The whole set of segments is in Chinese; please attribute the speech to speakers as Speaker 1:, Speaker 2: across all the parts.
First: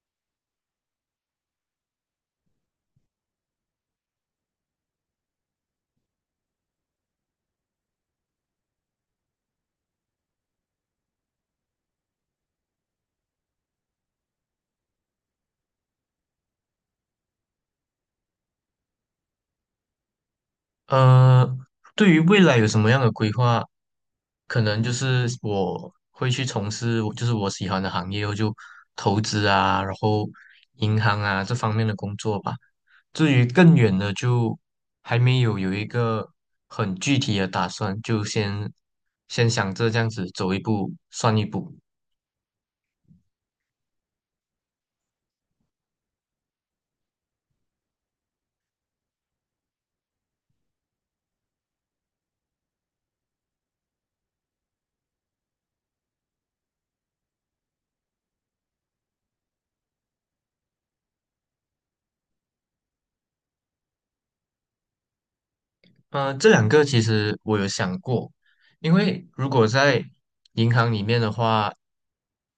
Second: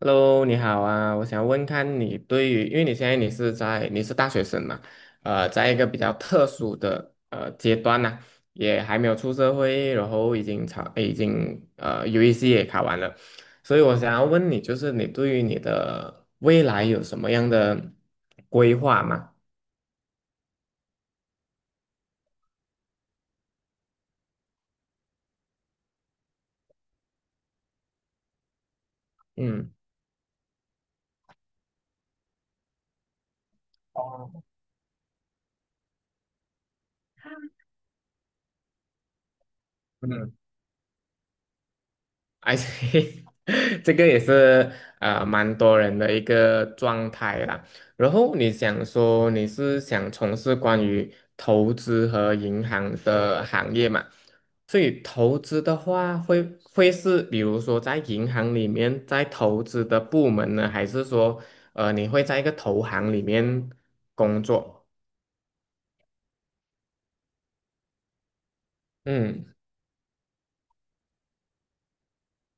Speaker 1: Hello，你好啊，我想问看你对于，因为你现在你是在你是大学生嘛，在一个比较特殊的阶段呢、也还没有出社会，然后已经UEC 也考完了，所以我想要问你，就是你对于你的未来有什么样的规划吗？
Speaker 2: 呃，对于未来有什么样的规划？可能就是我会去从事我就是我喜欢的行业，我就投资
Speaker 1: 嗯。
Speaker 2: 啊，然后银行啊这方面的工作吧。至于更远的，就还没有一个很具体的打算，就先想着这样子走一步算一步。
Speaker 1: 而且 这个也是蛮多人的一个状态啦。然后你想说你是想从事关于投资和银行的行业嘛？所以投资的话会，是比如说在银行里面在投资的部门呢，还是说你会在一个投行里面工作？
Speaker 2: 呃，这两个其实我有想过，因为如
Speaker 1: 嗯。
Speaker 2: 果在银行里面的话，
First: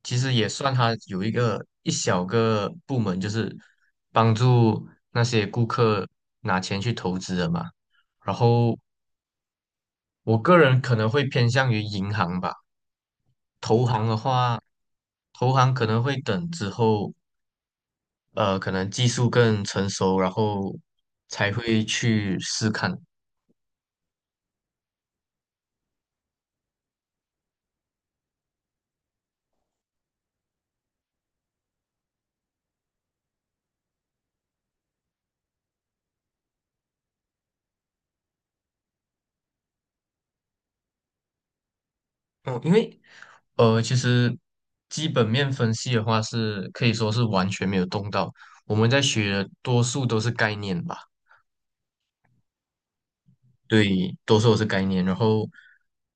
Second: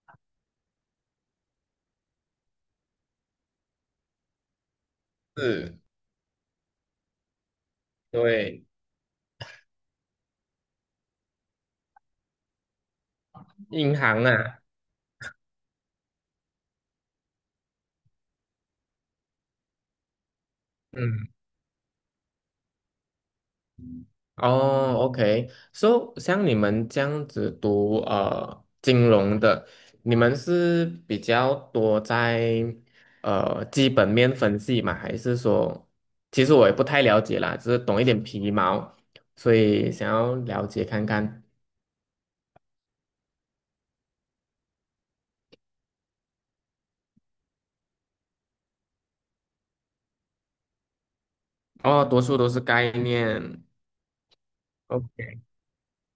Speaker 2: 其实也算它有一个一小个部门，就是帮助那些顾
Speaker 1: 是。
Speaker 2: 客拿钱去投资的嘛。然
Speaker 1: 对。
Speaker 2: 后我个人可能会偏向于银行吧，投
Speaker 1: 银
Speaker 2: 行的
Speaker 1: 行啊。
Speaker 2: 话，投行可能会等之后，呃，可能技术更成熟，然后
Speaker 1: 嗯。
Speaker 2: 才会去试看。
Speaker 1: 哦，OK，so 像你们这样子读金融的，你们是比较多在基本面分析吗？还是说，其实我也不太了解啦，只是懂一点皮毛，所以想要了解看看。
Speaker 2: 嗯，因为呃，其实基本面分析的话是可以说是完全没有动到。我们在学的多数都是概念吧。
Speaker 1: 哦，多数都是概念
Speaker 2: 对，多数都是概念，然
Speaker 1: ，OK，
Speaker 2: 后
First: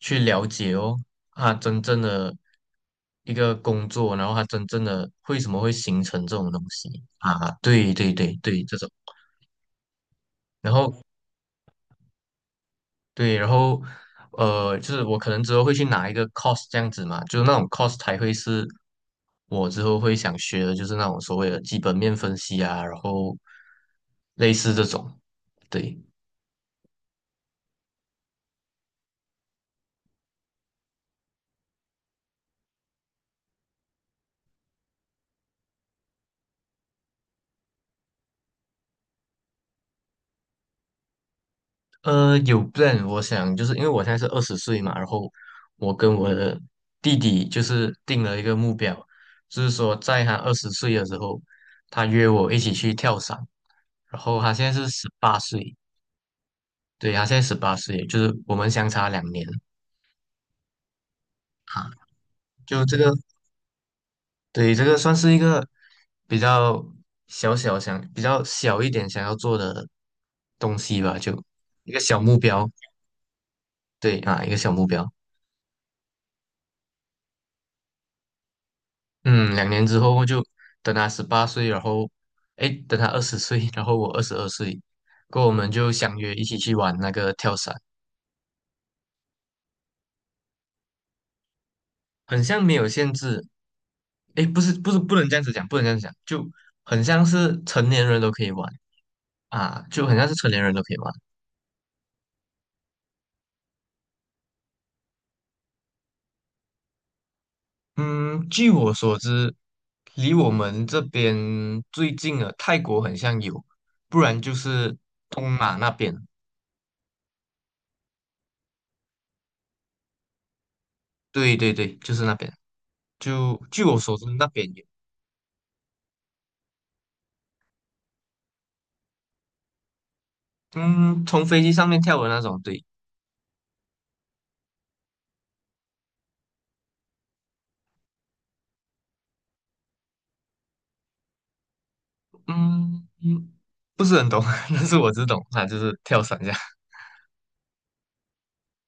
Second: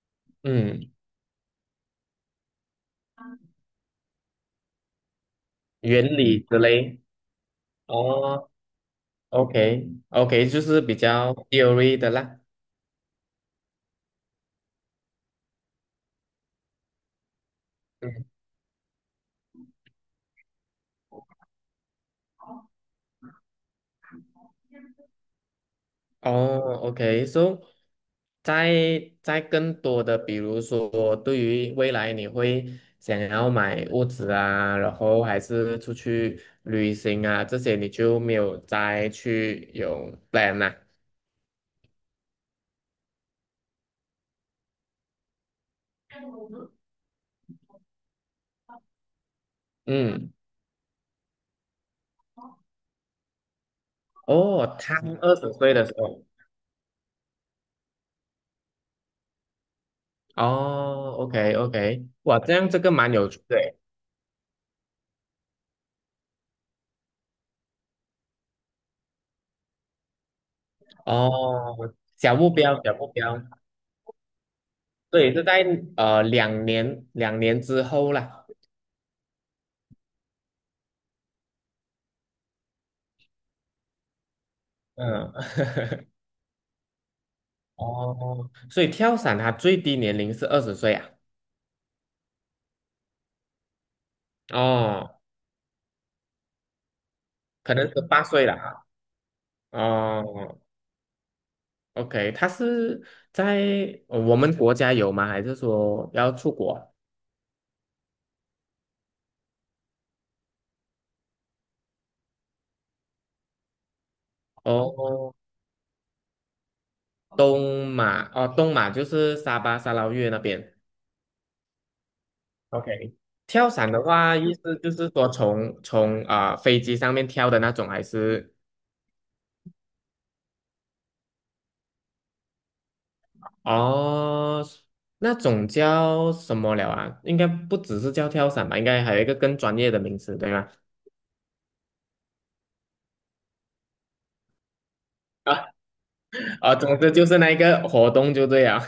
Speaker 2: 去了解
Speaker 1: 嗯，
Speaker 2: 哦，它真正的一个工作，然后它真正的为什么会形
Speaker 1: 原
Speaker 2: 成这
Speaker 1: 理
Speaker 2: 种
Speaker 1: 之
Speaker 2: 东西。
Speaker 1: 类。
Speaker 2: 啊？对对对
Speaker 1: 哦
Speaker 2: 对，这种。
Speaker 1: ，OK，OK，就
Speaker 2: 然
Speaker 1: 是比
Speaker 2: 后
Speaker 1: 较 theory 的啦。
Speaker 2: 对，然后呃，就是我可能之后会去拿一个 c o s 这样子嘛，就是那种 c o s e 才会是我之后会想学的，就是那种所谓的基本面分析啊，然后类似这种。对。
Speaker 1: 哦，OK，so 在更多的，比如说对于未来你会想要买屋子啊，然后还是出去旅行啊，这些你就没有再去有 plan 啦、
Speaker 2: 呃，有 plan,我想就是因为我现在是二十岁嘛，然后我跟我的弟弟就是定了一个目标，就是说在
Speaker 1: 嗯，
Speaker 2: 他二十岁的时候，他约我一起去跳伞，然后他现
Speaker 1: 哦，
Speaker 2: 在是
Speaker 1: 他
Speaker 2: 十
Speaker 1: 二
Speaker 2: 八
Speaker 1: 十岁
Speaker 2: 岁。
Speaker 1: 的时候，
Speaker 2: 对，他现在十八岁，就是我们相差两年。
Speaker 1: 哦，OK
Speaker 2: 啊。
Speaker 1: OK，哇，这样这
Speaker 2: 就
Speaker 1: 个
Speaker 2: 这个，
Speaker 1: 蛮有趣的诶，
Speaker 2: 对，这个算是一个比较小小想，比较小一点想要做的东西吧，就
Speaker 1: 哦，
Speaker 2: 一个小
Speaker 1: 小
Speaker 2: 目
Speaker 1: 目
Speaker 2: 标。
Speaker 1: 标小目标，
Speaker 2: 对啊，一个小目标。
Speaker 1: 对，是在两年之后啦，
Speaker 2: 嗯，两年之后就等他十八岁，然后哎，诶等他二十岁，然后我二十二岁，
Speaker 1: 嗯。
Speaker 2: 过后我们就 相约一起去玩那个跳伞。
Speaker 1: 哦，所以跳伞它最低年龄是二十岁啊？
Speaker 2: 很像没有限制，哎，不是
Speaker 1: 哦，
Speaker 2: 不能这样子讲，不能这样子讲，就很像是
Speaker 1: 可能
Speaker 2: 成
Speaker 1: 是
Speaker 2: 年人
Speaker 1: 八
Speaker 2: 都可
Speaker 1: 岁
Speaker 2: 以
Speaker 1: 了
Speaker 2: 玩。
Speaker 1: 啊。
Speaker 2: 啊，就很像是成
Speaker 1: 哦
Speaker 2: 年人都可以玩。
Speaker 1: ，OK，它是在我们国家有吗？还是说要出国？
Speaker 2: 嗯，据我所知，离我们这边最近的泰国很像有，不然就是
Speaker 1: 哦，
Speaker 2: 东马那边。
Speaker 1: 东马哦，东马就是沙巴、沙捞越那边。
Speaker 2: 对对对，就是那边。
Speaker 1: OK，
Speaker 2: 就
Speaker 1: 跳
Speaker 2: 据
Speaker 1: 伞
Speaker 2: 我
Speaker 1: 的
Speaker 2: 所知，
Speaker 1: 话，
Speaker 2: 那
Speaker 1: 意
Speaker 2: 边
Speaker 1: 思
Speaker 2: 有。
Speaker 1: 就是说从飞机上面跳的那种，还是
Speaker 2: 嗯，从飞机上面跳的那种，对。
Speaker 1: 哦那种叫什么了啊？应该不只是叫跳伞吧？应该还有一个更专业的名词，对吗？
Speaker 2: 嗯,不是很懂，但是我只懂
Speaker 1: 啊
Speaker 2: 啊，就是跳伞这样。
Speaker 1: 啊，总之就是那一个活动就对了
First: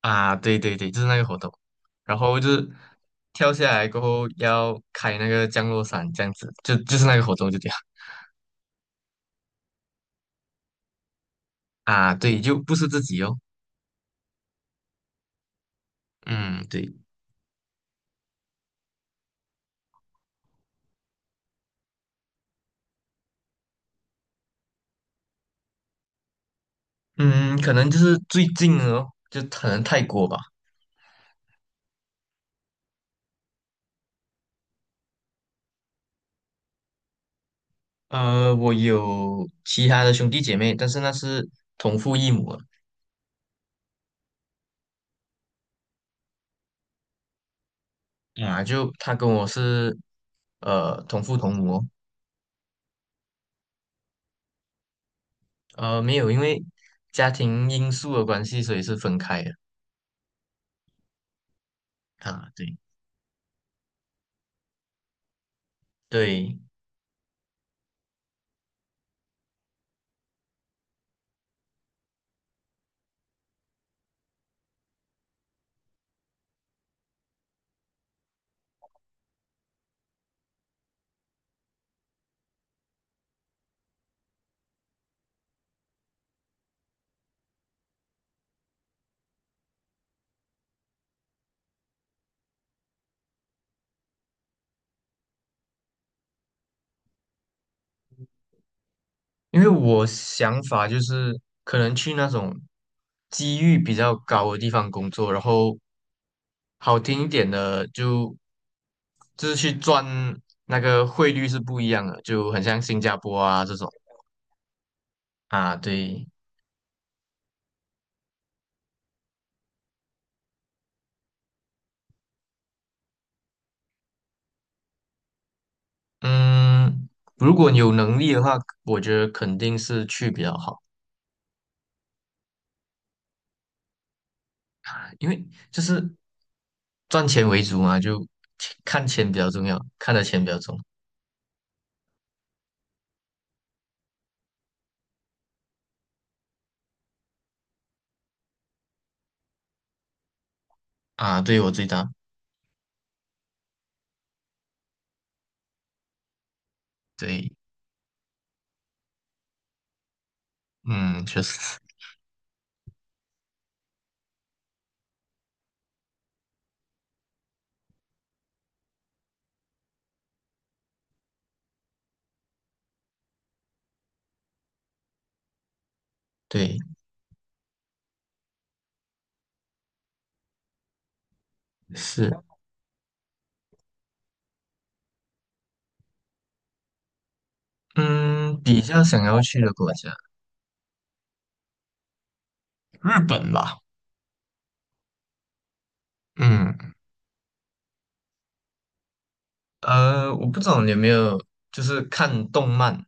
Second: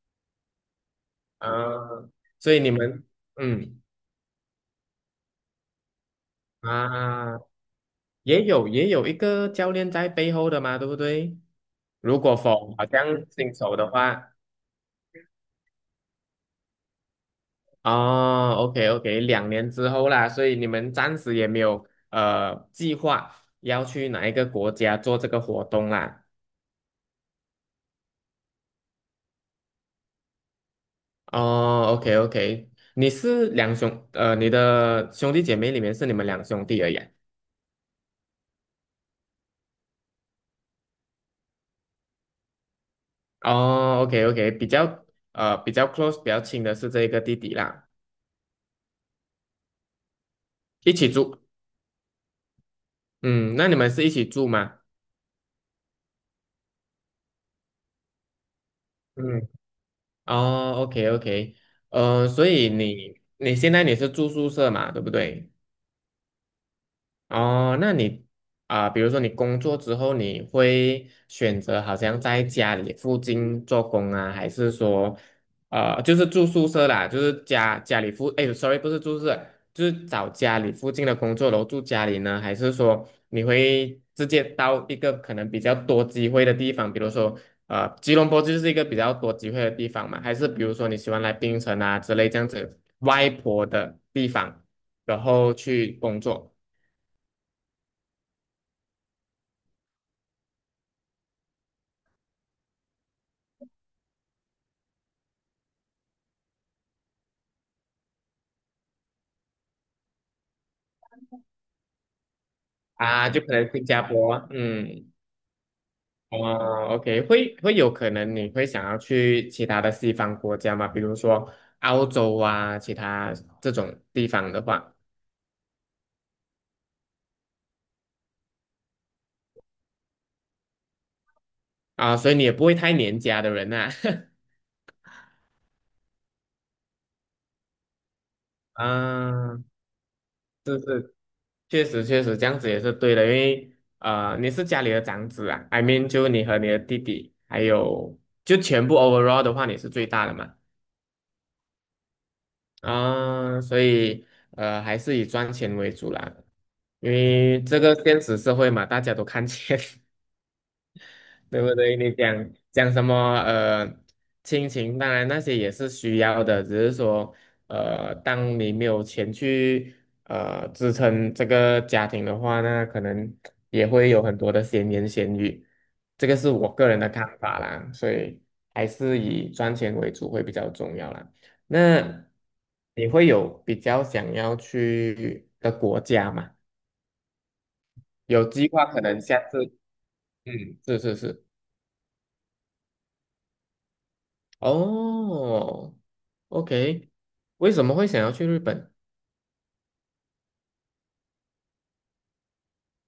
Speaker 2: 啊，对对对，就是那个活 动。
Speaker 1: 啊，
Speaker 2: 然后就
Speaker 1: 所以
Speaker 2: 是
Speaker 1: 你们
Speaker 2: 跳下
Speaker 1: 嗯
Speaker 2: 来过后要开那个降落伞，这样子，就是那个活
Speaker 1: 啊，
Speaker 2: 动就这样。
Speaker 1: 也有一个教练在背后的嘛，对不对？
Speaker 2: 啊，
Speaker 1: 如果
Speaker 2: 对，就
Speaker 1: 否，
Speaker 2: 不
Speaker 1: 好
Speaker 2: 是自
Speaker 1: 像
Speaker 2: 己哦。
Speaker 1: 新手的话，
Speaker 2: 嗯，对。
Speaker 1: 哦，OK OK，两年之后啦，所以你们暂时也没有计划要去哪一个国家做这个活动啦。
Speaker 2: 嗯，可能就是最近哦，就可能泰国吧。
Speaker 1: 哦，OK OK，你是你的兄弟姐妹里面是你们两兄弟而已啊
Speaker 2: 呃，我有其他的兄弟姐妹，但是那是同父异母的。
Speaker 1: 哦，OK OK，比较比较 close 比较亲的是这个弟弟啦，
Speaker 2: 啊，就他跟我是
Speaker 1: 一
Speaker 2: 呃
Speaker 1: 起
Speaker 2: 同父
Speaker 1: 住。
Speaker 2: 同母哦。
Speaker 1: 嗯，那你们是一起住吗？
Speaker 2: 呃，没有因为家庭因素的关系，所以是分开
Speaker 1: 嗯，
Speaker 2: 的。
Speaker 1: 哦，OK OK，所
Speaker 2: 啊，
Speaker 1: 以
Speaker 2: 对
Speaker 1: 你现在是住宿舍嘛，对不对？
Speaker 2: 对，
Speaker 1: 哦，那你比如说你工作之后，你会选择好像在家里附近做工啊，还是说，就是住宿舍啦，就是家家里附，哎，sorry，不是住宿舍，就是找家里附近的工作，然后住家里呢，还是说你会直接到一个可能比较多机会的地方，比如说，吉隆坡就是一个比较多机会的地方嘛，还是比如说你喜欢来槟城啊之类这样子外婆的地方，然后去工作？
Speaker 2: 因为我想法就是可能去那种机遇比较高的地方工作，然后好听一点的就是去赚，那个汇率是不一样的，就很像新加
Speaker 1: 啊，
Speaker 2: 坡
Speaker 1: 就可
Speaker 2: 啊
Speaker 1: 能
Speaker 2: 这
Speaker 1: 新
Speaker 2: 种。
Speaker 1: 加坡，嗯，
Speaker 2: 啊，对。
Speaker 1: 哦，OK，会有可能你会想要去其他的西方国家嘛，比如说澳洲啊，其他这种地方的话，
Speaker 2: 嗯，如果你有能力的话，我觉得肯定是去比较好，
Speaker 1: 啊，所以你也不会太黏家的人呐、
Speaker 2: 因为就是赚钱为主嘛，就看钱比较
Speaker 1: 啊。
Speaker 2: 重要，看的钱比较重。
Speaker 1: 确实确实这样子也是对的，因为你是家里的长子啊，I mean 就你和你的弟弟，还有就全部 overall 的话，你是最大的嘛。
Speaker 2: 啊，对我最大。
Speaker 1: 啊，所以还是以赚钱为主啦，因
Speaker 2: 对。
Speaker 1: 为这个现实社会嘛，大家都看钱。
Speaker 2: 嗯，确
Speaker 1: 对不
Speaker 2: 实。
Speaker 1: 对？你讲讲什么？呃，亲情，当然那些也是需要的，只是说，当你没有钱去支撑这个家庭的话，那可能也会有很多的闲言闲语。这个是我
Speaker 2: 对。
Speaker 1: 个人的看法啦，所以还是以赚钱为主会比较重要啦。那
Speaker 2: 是。
Speaker 1: 你会有比较想要去的国家吗？有
Speaker 2: 嗯，
Speaker 1: 计
Speaker 2: 比
Speaker 1: 划可
Speaker 2: 较
Speaker 1: 能
Speaker 2: 想要
Speaker 1: 下次，
Speaker 2: 去的国家，
Speaker 1: 嗯，是是是。
Speaker 2: 日本吧。
Speaker 1: 哦
Speaker 2: 嗯，
Speaker 1: ，OK，为什么会想要去日本？
Speaker 2: 呃，我不知道你有没有就是看动漫，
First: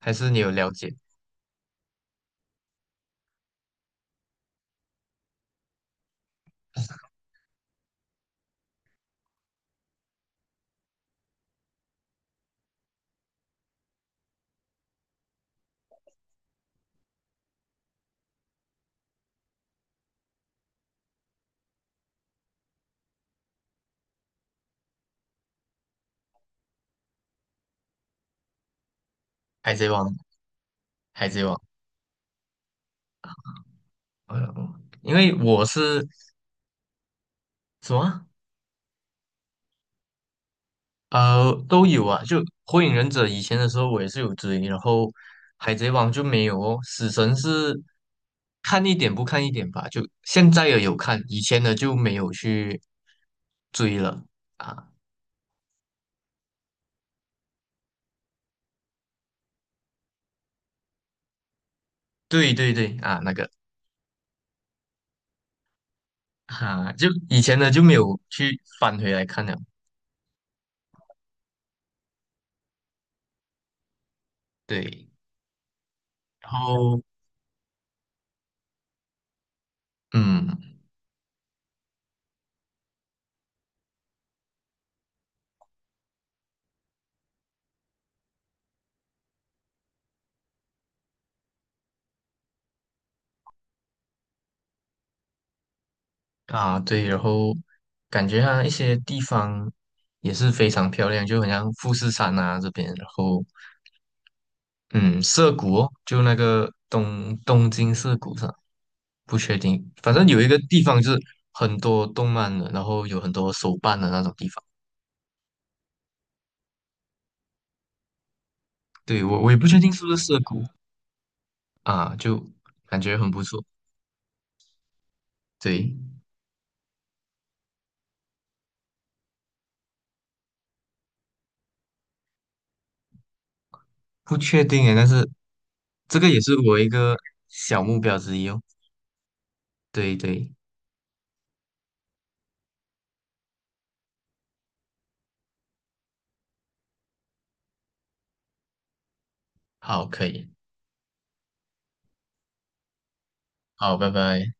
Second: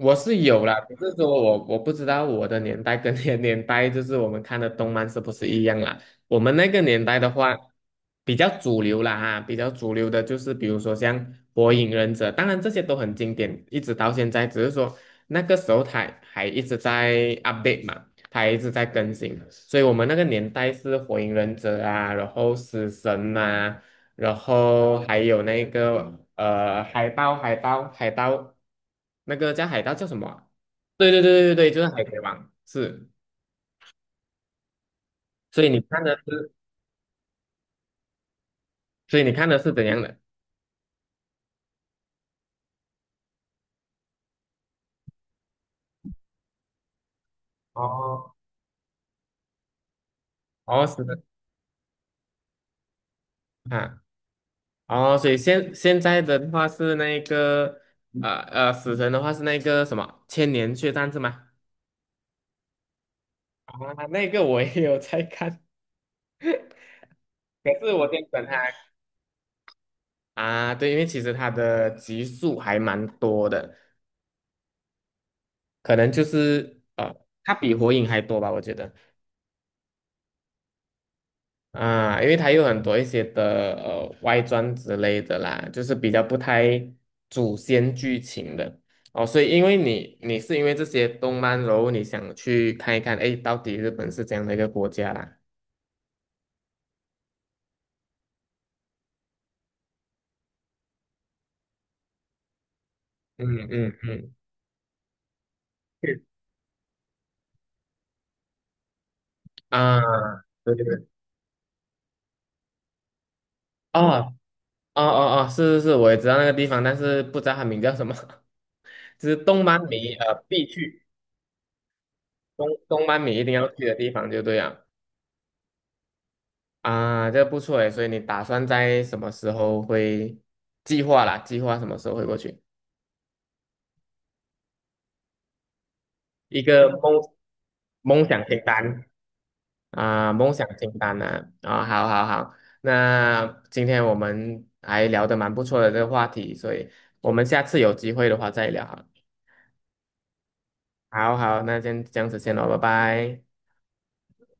Speaker 2: 还是你
Speaker 1: 是
Speaker 2: 有
Speaker 1: 有
Speaker 2: 了
Speaker 1: 啦，
Speaker 2: 解
Speaker 1: 只是说我不知道我的年代跟 你的年代，就是我们看的动漫是不是一样啦？我们那个年代的话，比较主流的就是比如说像《火影忍者》，当然这些都很经典，一直到现在，只是说那个时候它还一直在 update 嘛，它还一直在更新，所以我们那个年代是《火影忍者》啊，然后《死神》啊。然后还有那个海豹，海豹，海盗，那个叫
Speaker 2: 《海
Speaker 1: 海
Speaker 2: 贼
Speaker 1: 盗叫
Speaker 2: 王》？
Speaker 1: 什么啊？对对
Speaker 2: 《海贼
Speaker 1: 对对
Speaker 2: 王》，
Speaker 1: 对，就是海贼王，是。
Speaker 2: 呃，因为我
Speaker 1: 所以你看
Speaker 2: 是
Speaker 1: 的是，
Speaker 2: 什么，
Speaker 1: 所以你看的是怎样的？
Speaker 2: 啊呃都有啊，就《火影忍者》以前的时候我也是有追，然后《海贼王》就没有哦，《死神》是
Speaker 1: 哦，
Speaker 2: 看一点不看一点吧，就现在也
Speaker 1: 哦，
Speaker 2: 有
Speaker 1: 死
Speaker 2: 看，
Speaker 1: 神
Speaker 2: 以前的就没有去追
Speaker 1: 啊，
Speaker 2: 了。啊，
Speaker 1: 哦，所以现在的话是那个死神的话是那个什么千年血战是吗？
Speaker 2: 对对对啊，那个。
Speaker 1: 啊，那个我也有在看，
Speaker 2: 哈、就以前的就
Speaker 1: 可
Speaker 2: 没
Speaker 1: 是我
Speaker 2: 有
Speaker 1: 先等他
Speaker 2: 去翻回来看了。
Speaker 1: 啊，对，因为其实他的集数还蛮多的，
Speaker 2: 对，
Speaker 1: 可能就
Speaker 2: 然
Speaker 1: 是
Speaker 2: 后
Speaker 1: 它比火影还多吧，我觉得
Speaker 2: 嗯。
Speaker 1: 啊，因为它有很多一些的外传之类的啦，就是比较不太主线剧情的哦，所以因为你你是因为这些动漫，然后你想去看一看，哎，到底日本是怎样的一个国家啦？
Speaker 2: 啊对，然后感觉它一些地方也是非常漂亮，就很像富士山啊这边，然后
Speaker 1: 嗯嗯嗯，
Speaker 2: 嗯涩谷哦，就
Speaker 1: 是
Speaker 2: 那个东京涩谷上，不确定，
Speaker 1: 啊，
Speaker 2: 反正有一个
Speaker 1: 对
Speaker 2: 地
Speaker 1: 对
Speaker 2: 方
Speaker 1: 对，
Speaker 2: 就是很多动漫的，然后有很多手办
Speaker 1: 哦
Speaker 2: 的那种地方。
Speaker 1: 哦哦哦，是是是，我也知道那个地方，但是不知道它名叫什么，
Speaker 2: 对，
Speaker 1: 就是
Speaker 2: 我也不确定是不是涩谷啊，就感
Speaker 1: 动
Speaker 2: 觉
Speaker 1: 漫
Speaker 2: 很
Speaker 1: 迷
Speaker 2: 不
Speaker 1: 一定
Speaker 2: 错。
Speaker 1: 要去的地方就对了。
Speaker 2: 对。
Speaker 1: 啊，这个不错诶，所以你打算在什么时候会计划啦？计划什么时候会过去？
Speaker 2: 不确定诶，但是这个也是
Speaker 1: 一
Speaker 2: 我一
Speaker 1: 个梦
Speaker 2: 个小目标
Speaker 1: 梦
Speaker 2: 之
Speaker 1: 想
Speaker 2: 一哦。
Speaker 1: 清单
Speaker 2: 对
Speaker 1: 啊，
Speaker 2: 对，
Speaker 1: 梦想清单啊，啊，好好好，那今天我们还聊得蛮不错的这个话题，所以我们下次有机会的话再聊好了
Speaker 2: 好，可以，
Speaker 1: 好好，那先这样子先咯，拜拜。
Speaker 2: 好，拜拜。